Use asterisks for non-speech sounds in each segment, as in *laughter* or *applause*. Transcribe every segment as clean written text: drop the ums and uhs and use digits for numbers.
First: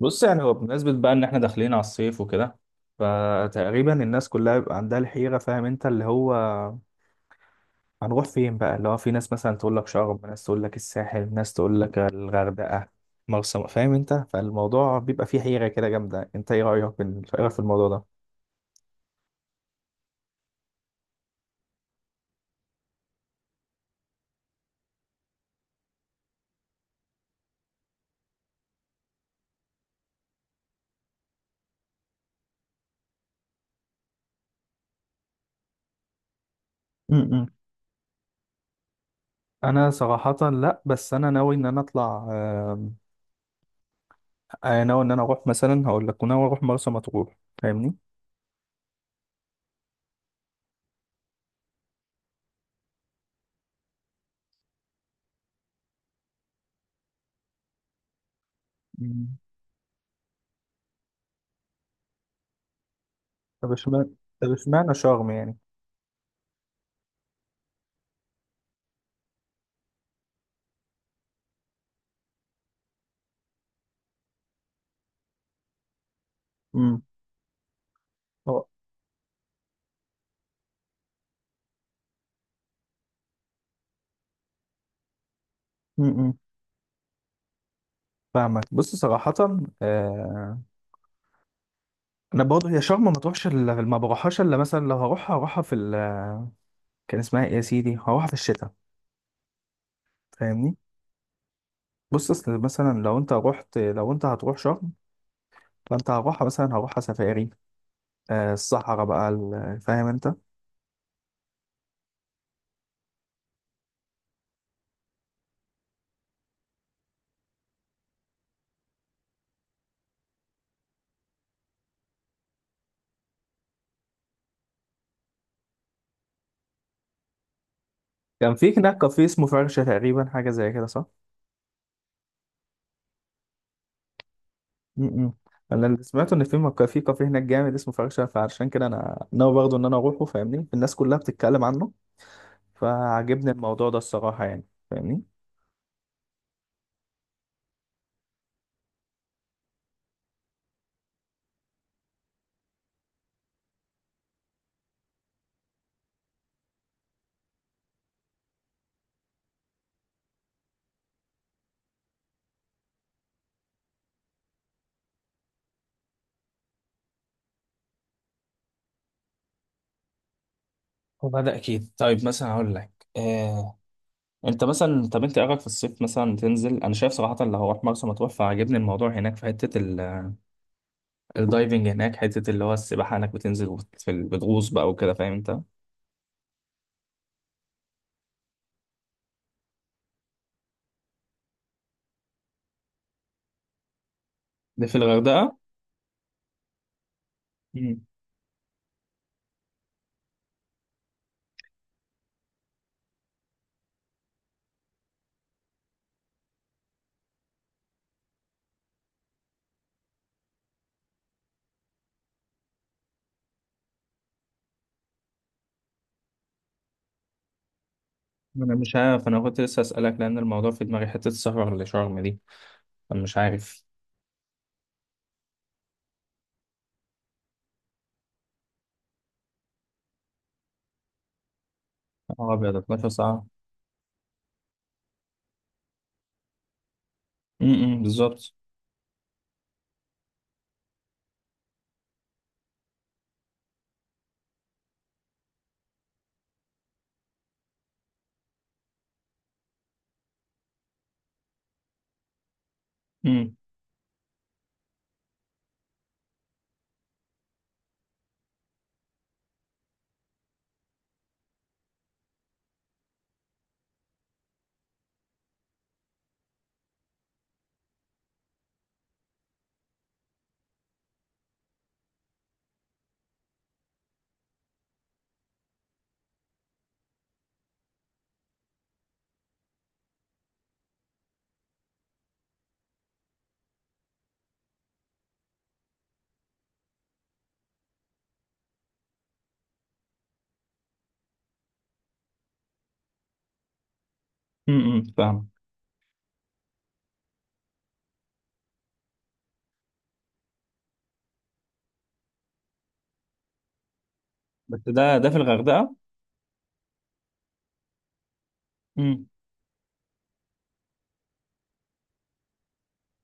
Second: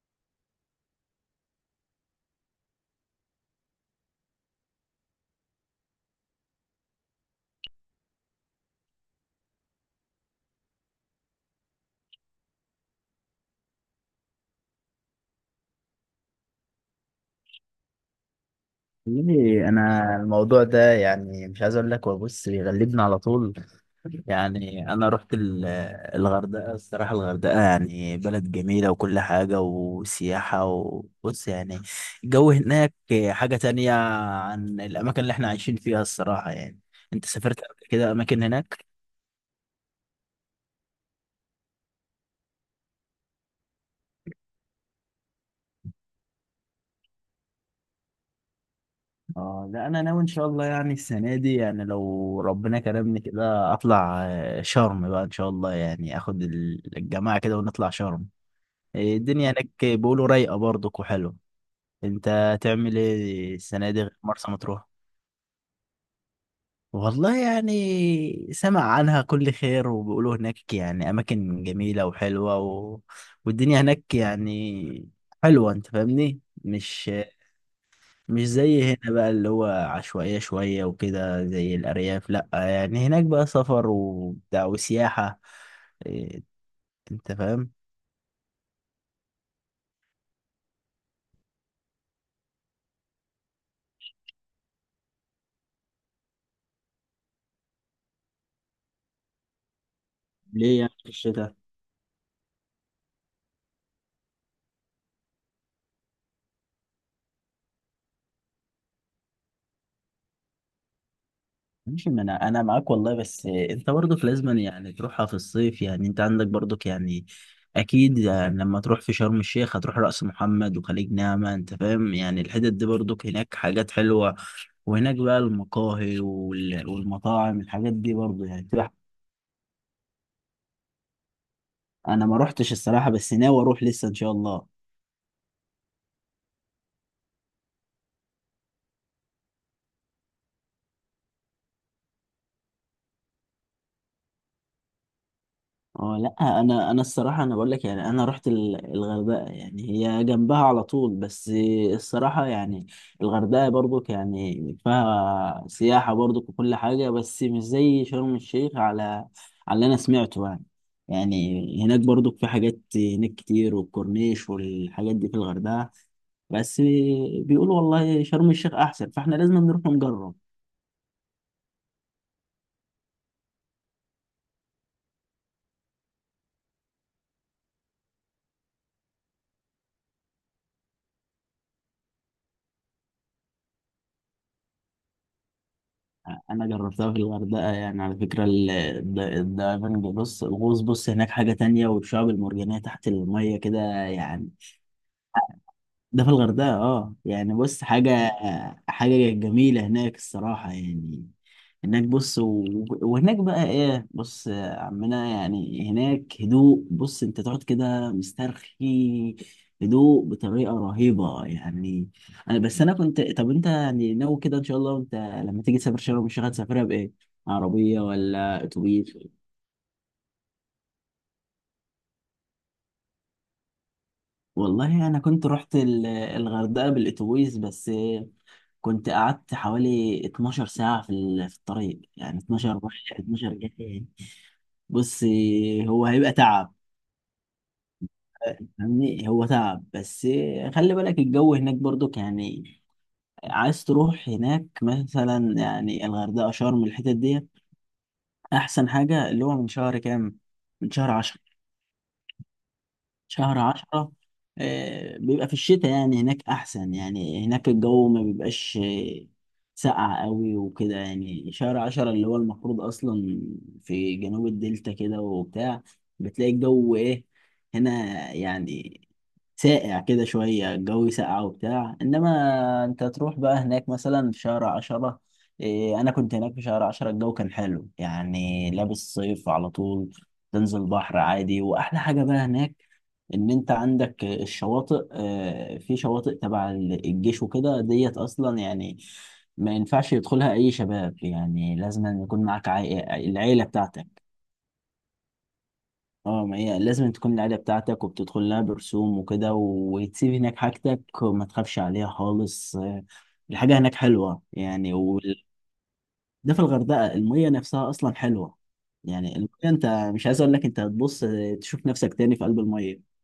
بص يعني هو بمناسبة بقى إن إحنا داخلين على الصيف وكده، فتقريبا الناس كلها بيبقى عندها الحيرة. فاهم أنت؟ اللي هو هنروح فين بقى؟ اللي هو في ناس مثلا تقول لك شرم، ناس تقول لك الساحل، ناس تقول لك الغردقة، مرسى. فاهم أنت؟ فالموضوع بيبقى فيه حيرة كده جامدة. أنت إيه رأيك في الموضوع ده؟ والله انا الموضوع ده يعني مش عايز اقول لك، هو بص بيغلبني على طول. يعني انا رحت الغردقه، الصراحه الغردقه يعني بلد جميله وكل حاجه وسياحه، وبص يعني الجو هناك حاجه تانية عن الاماكن اللي احنا عايشين فيها، الصراحه يعني. انت امم سافرت قبل كده اماكن هناك؟ أنا صراحة لأ، بس أنا ناوي إن أنا أطلع. أنا ناوي إن أنا أروح، مثلا هقول لك، ناوي أروح مرسى مطروح. فاهمني؟ اه لا، انا ناوي ان شاء الله يعني السنه دي، يعني لو ربنا كرمني كده اطلع شرم بقى ان شاء الله، يعني اخد الجماعه كده ونطلع شرم. إيه، مم. الدنيا هناك بيقولوا رايقة برضك وحلوة. انت هتعمل ايه طب السنة دي اشمعنى غير مرسى طب مطروح؟ اشمعنى شرم يعني؟ والله يعني سمع عنها كل خير، وبيقولوا هناك يعني أماكن جميلة وحلوة والدنيا هناك يعني حلوة، انت فاهمني. امم مش مش هو زي هنا بقى، اللي هو عشوائية شوية وكده زي الأرياف، لأ يعني هناك بقى سفر وبتاع وسياحة. امم إيه، انت فاهم. فاهمك. بص صراحة، آه. أنا برضه هي شرم ما بروحهاش إلا مثلا لو هروحها في ال كان اسمها إيه يا سيدي، هروحها في الشتاء. فاهمني؟ ليه يعني في الشتاء؟ بص، أصل مثلا لو أنت هتروح شرم، فأنت هروحها مثلا هروحها سفاري. آه، الصحراء بقى. فاهم أنت؟ ماشي، ما انا معاك والله، بس انت برضك لازم يعني تروحها في الصيف، يعني انت عندك برضك يعني اكيد، يعني لما تروح في شرم الشيخ هتروح رأس محمد وخليج نعمة، انت فاهم، يعني الحتت دي برضك هناك حاجات حلوة. وهناك بقى المقاهي والمطاعم، الحاجات دي برضه كان يعني في هناك تبقى- كافيه اسمه فرشة تقريبا، حاجة زي كده، صح؟ انا ما روحتش الصراحة، بس ناوي اروح لسه ان شاء الله. م -م. أنا اللي سمعته إن في كافيه هناك جامد اسمه فرشة. فعشان كده أنا ناوي برضه إن أنا أروحه. فاهمني؟ الناس كلها بتتكلم عنه، فعجبني الموضوع ده الصراحة يعني. فاهمني؟ اه لا، انا الصراحه انا بقول لك، يعني انا رحت الغردقه، يعني هي جنبها على طول بس. الصراحه يعني الغردقه برضك يعني فيها سياحه برضك وكل حاجه، بس مش زي شرم الشيخ، على على اللي انا سمعته يعني. يعني هناك برضك في حاجات هناك كتير، والكورنيش والحاجات دي في الغردقه، بس بيقولوا والله شرم الشيخ احسن، فاحنا لازم نروح نجرب. هو ده اكيد. طيب، مثلا اقول لك، انت مثلا طب انت إيه رايك في الصيف مثلا تنزل؟ انا شايف صراحه اللي هروح مرسى مطروح، فعجبني الموضوع هناك في حته الدايفنج. هناك حته اللي هو السباحه، هناك بتنزل بتغوص بقى وكده. فاهم انت؟ انا جربتها في الغردقه، يعني على فكره، الدايفنج، بص الغوص، بص هناك حاجه تانية، والشعاب المرجانيه تحت الميه كده يعني. ده في الغردقه؟ ده في الغردقة، اه يعني بص مم. حاجة جميلة هناك الصراحة يعني. هناك بص و... وهناك بقى ايه، بص يا عمنا، يعني هناك هدوء، بص انت تقعد كده مسترخي، هدوء بطريقة رهيبة يعني. انا بس انا كنت، طب انت يعني ناوي كده ان شاء الله؟ انت لما تيجي تسافر شرم الشيخ هتسافرها بايه؟ عربية ولا انا مش اتوبيس؟ عارف، انا كنت لسه اسالك، لان الموضوع في دماغي، حته السفر لشرم دي. انا مش عارف. والله انا كنت رحت الغردقة بالاتوبيس، بس كنت قعدت حوالي 12 ساعة في الطريق، يعني اه 12 ابيض، 12 رايح ساعه؟ 12 جاي. بص، هو هيبقى تعب. بالظبط. فاهمني، هو تعب بس، خلي بالك الجو هناك برضو يعني. عايز تروح هناك مثلا، يعني الغردقة شرم الحتت دي، أحسن حاجة اللي هو من شهر كام؟ من شهر 10، امم شهر عشرة. آه، بيبقى في الشتاء يعني هناك أحسن، يعني هناك الجو ما بيبقاش ساقع قوي وكده، يعني شهر عشرة اللي هو المفروض أصلا في جنوب الدلتا كده وبتاع، بتلاقي الجو إيه هنا يعني ساقع كده شوية، الجو ساقع وبتاع، إنما أنت تروح بقى هناك مثلا في شهر عشرة، إيه، أنا كنت هناك في شهر عشرة، الجو كان حلو، يعني لابس صيف على طول، تنزل بحر عادي. وأحلى حاجة بقى هناك، ان انت عندك الشواطئ، في شواطئ تبع الجيش وكده ديت اصلا، يعني ما ينفعش يدخلها اي شباب، يعني لازم أن يكون معاك عائلة، العيلة بتاعتك. فاهم. اه، ما هي لازم تكون العيلة بتاعتك، وبتدخل لها برسوم وكده، وتسيب هناك حاجتك وما تخافش عليها خالص. الحاجة هناك حلوة بس يعني، ده في الغردقه؟ ده في الغردقة، المية نفسها اصلا حلوة يعني. المية انت مش عايز اقول لك، انت هتبص تشوف نفسك تاني في قلب المية.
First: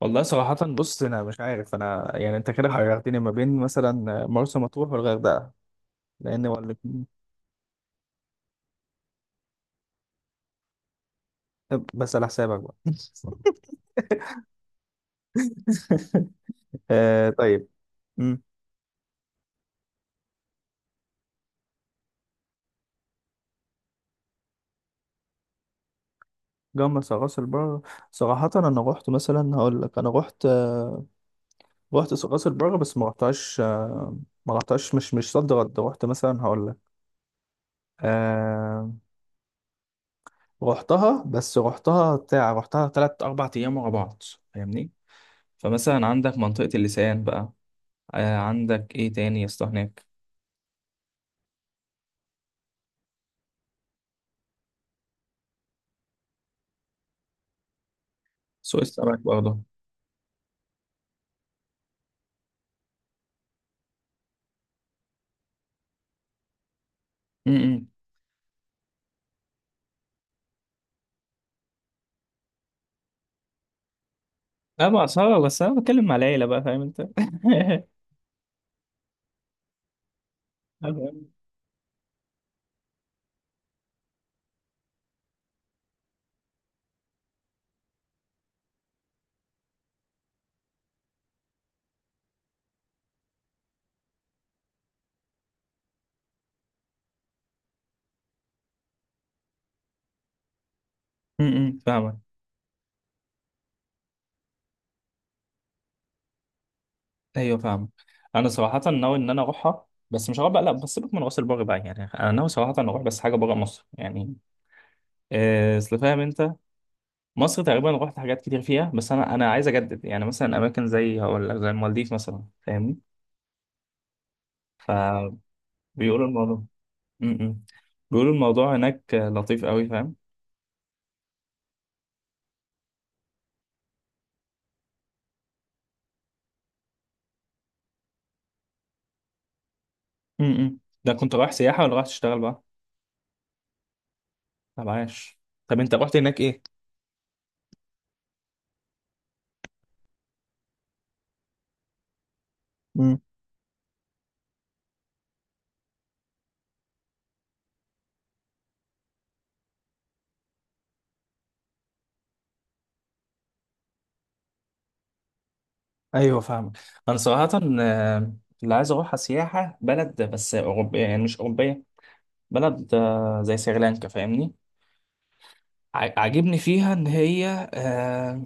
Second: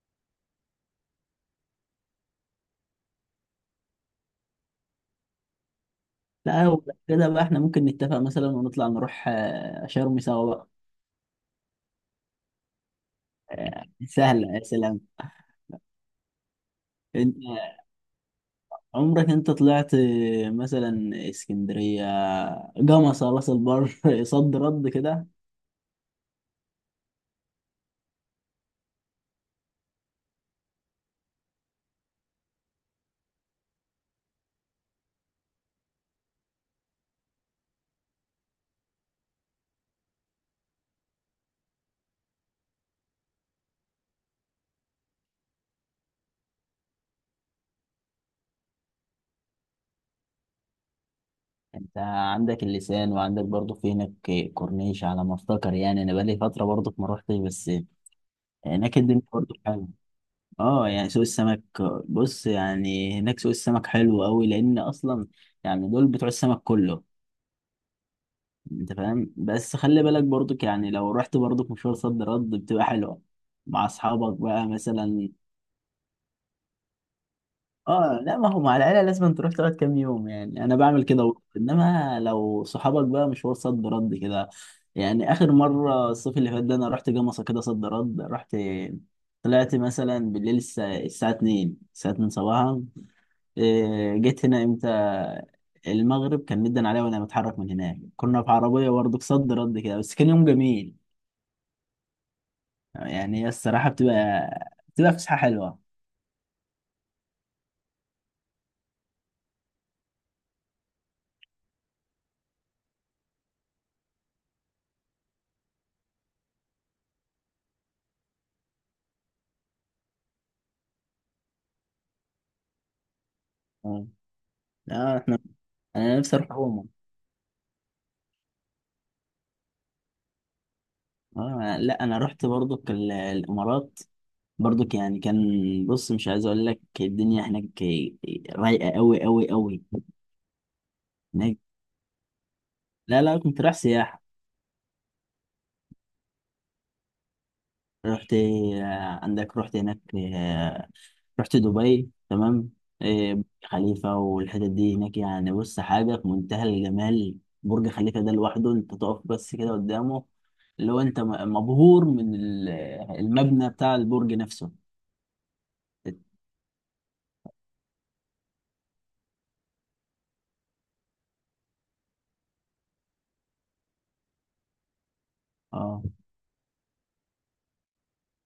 والله صراحة بص، أنا مش عارف. أنا يعني أنت كده حيرتني ما بين مثلا مرسى مطروح والغردقة، لأن هو لا، هو الاتنين- كده بقى، احنا ممكن نتفق مثلا ونطلع نروح شرم سوا بقى. طب بس على حسابك بقى. آه، سهلة يا سلام. *laughs* آه، انت طيب. مم. عمرك انت طلعت، مثلا اسكندرية، جمصة، راس البر *laughs* صد رد كده؟ جمصة راس البر؟ صراحة أنا رحت، مثلا هقول لك، أنا رحت. رحت راس البر، بس ما رحتهاش. ما رحتهاش مش صد رد. رحت، مثلا هقول لك، آه، رحتها، بس رحتها بتاع، رحتها تلات أربع أيام ورا بعض. فاهمني؟ فمثلا عندك منطقة اللسان بقى، آه. عندك ايه تاني يا اسطى هناك؟ انت عندك اللسان، وعندك برضه في هناك كورنيش على ما افتكر، يعني انا بقالي فترة برضه ما روحتش، بس سوق هناك السمك الدنيا برضه برضه. حلوة. اه يعني سوق السمك، بص يعني هناك سوق السمك حلو قوي، لان اصلا يعني دول بتوع السمك كله، امم انت فاهم. بس خلي بالك برضك، يعني لو رحت برضك مشوار صد رد بتبقى حلوة مع اصحابك بقى لا مثلا. بأسعار، بس انا بتكلم مع العيلة بقى. فاهم انت؟ *laughs* اه لا، ما هو مع العيلة لازم تروح تقعد كام يوم، يعني انا بعمل كده برضه. انما لو صحابك بقى مشوار صد رد كده يعني، اخر مرة الصيف اللي فات ده انا رحت جمصة كده صد رد، رحت طلعت مثلا بالليل، الساعة 2، الساعة 2 صباحا. إيه، جيت هنا امتى؟ المغرب كان مدن عليا وانا متحرك من هناك، كنا في عربية برضه صد رد كده، بس كان يوم جميل. فاهمك. يعني هي الصراحة بتبقى فسحة حلوة. ايوه، فاهمك. انا صراحة ناوي ان انا اروحها، بس مش هروح بقى، لا. بس سيبك من راس البر بقى، يعني انا ناوي صراحة ان اروح، بس حاجة بره مصر يعني. اصل فاهم انت، مصر تقريبا رحت حاجات كتير فيها، بس انا عايز اجدد يعني، مثلا اماكن زي هقول لك زي المالديف مثلا. فاهمني؟ اه، آه، احنا فبيقولوا انا نفسي اروح الموضوع، عموما. امم بيقولوا الموضوع هناك لطيف قوي. فاهم؟ اه لا، انا رحت برضك الامارات برضك، يعني كان بص مش عايز اقول لك، الدنيا هناك رايقة قوي قوي قوي. ده كنت رايح هناك سياحة ولا رايح تشتغل بقى؟ لا لا، كنت رايح سياحة. طب عاش. طب انت رحت هناك ايه؟ رحت، عندك رحت هناك، آه، رحت دبي تمام. امم آه، برج خليفة والحتت دي هناك، يعني بص حاجة في منتهى الجمال. برج خليفة ده لوحده، انت تقف بس كده قدامه، اللي هو انت مبهور من المبنى بتاع البرج نفسه. ايوه فاهمك. انا صراحة، آه، اللي عايز اروحها سياحة بلد، بس اوروبية، يعني مش اوروبية. بلد، زي سريلانكا. فاهمني؟ اه عاجبني فيها ان هي.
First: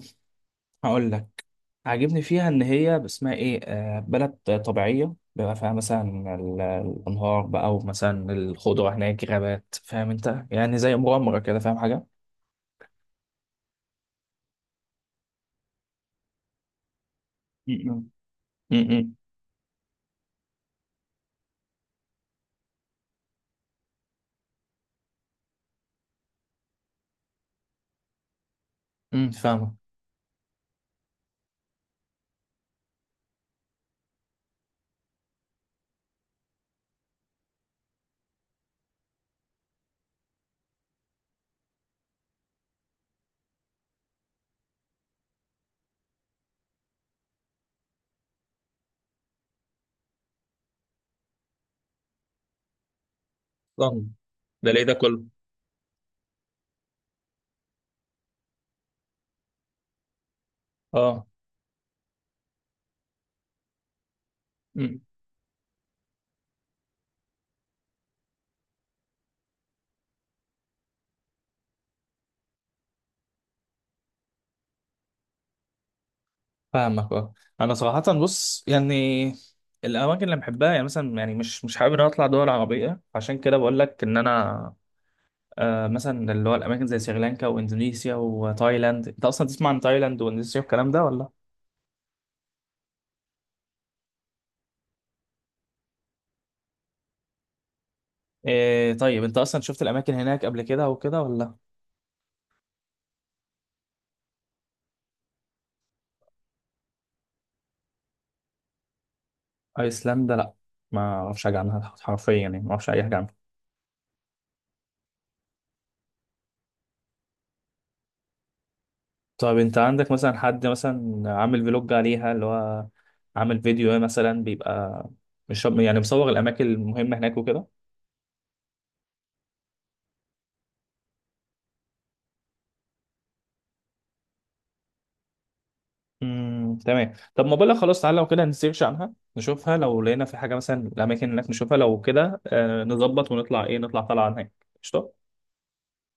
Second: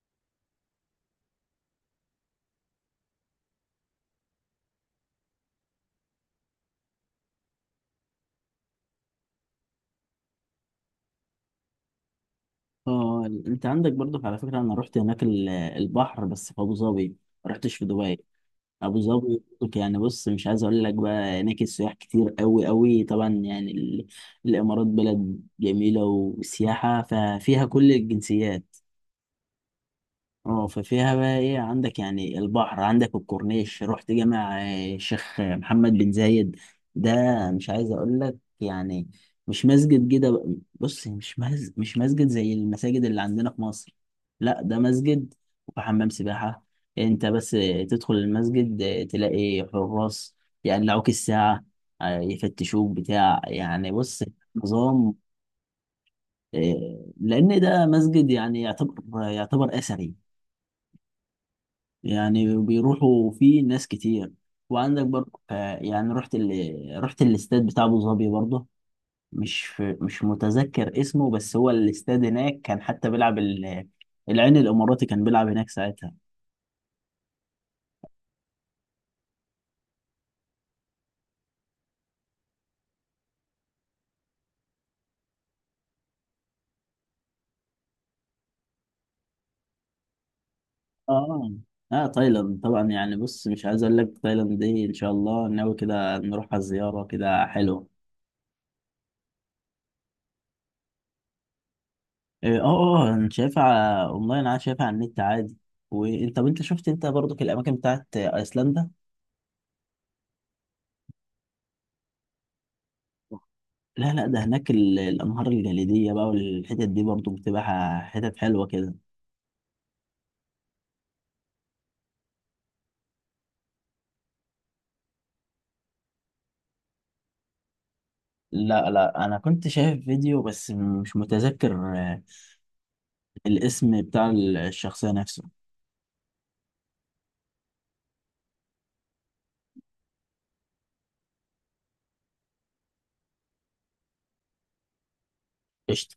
هقول لك، عاجبني فيها ان هي اسمها ايه، بلد طبيعية، بيبقى فيها مثلا الانهار بقى، ومثلا الخضرة، هناك غابات. فاهم انت؟ يعني زي مغامرة كده. فاهم حاجة؟ اه، انت عندك برضو، على فكرة انا رحت هناك البحر بس في ابو ظبي، ما رحتش في امم دبي. ابو ظبي برضو يعني، بص مش عايز اقول لك، بقى هناك السياح كتير قوي قوي، طبعا يعني الامارات بلد جميلة وسياحة، ففيها كل الجنسيات. فاهمك. اه، ففيها بقى ايه، عندك يعني البحر، عندك الكورنيش، رحت جامع الشيخ محمد بن زايد ده، مش عايز اقول لك يعني مش مسجد كده بقى- بص مش مسجد زي المساجد اللي عندنا في مصر، لا ده مسجد وحمام سباحة. انت بس تدخل المسجد، تلاقي حراس يقلعوك الساعة، يفتشوك بتاع، يعني طبعا. بص ده ليه ده نظام. كله؟ آه، لان ده مسجد، يعني يعتبر اثري، اه. يعني بيروحوا فيه ناس كتير. أمم، وعندك برضه ف- يعني رحت الاستاد بتاع ابو ظبي برضه. مش متذكر اسمه، بس هو الاستاد هناك كان حتى بيلعب. العين الاماراتي كان بيلعب هناك ساعتها. فاهمك. اه. انا صراحه بص يعني، الاماكن اللي بحبها يعني، مثلا يعني مش حابب ان انا اطلع دول عربيه. عشان كده بقول لك ان انا، مثلا اللي هو الاماكن زي سريلانكا واندونيسيا وتايلاند. انت اصلا تسمع عن تايلاند واندونيسيا والكلام ده ولا؟ اه اه، تايلاند طبعا يعني، بص مش عايز اقول لك، تايلاند دي ان شاء الله ناوي كده نروح على الزياره كده، حلو. إيه، طيب. انت اصلا شفت الاماكن هناك قبل كده وكده ولا؟ اه اه، انا شايفها اونلاين، انا شايفها على النت عادي. وانت، طب انت شفت انت برضك الاماكن بتاعت ايسلندا؟ ايسلندا، لا. ما اعرفش حاجه عنها حرفيا، يعني ما اعرفش اي حاجه عنها. لا لا، ده هناك الأنهار الجليدية بقى، والحتت دي برضو بتبقى حتت حلوة كده. طب انت عندك مثلا حد مثلا عامل فلوج عليها، اللي هو عامل فيديو مثلا بيبقى، مش يعني، مصور الاماكن المهمه هناك وكده؟ لا لا، أنا كنت شايف فيديو، بس مش متذكر الاسم بتاع الشخصية نفسه. تمام. طب ما بقولك، خلاص، تعالى لو كده نسيرش عنها نشوفها، لو لقينا في حاجه مثلا الاماكن هناك نشوفها، لو كده آه نظبط، ونطلع ايه، نطلع طالعه هناك. قشطه. قشطة.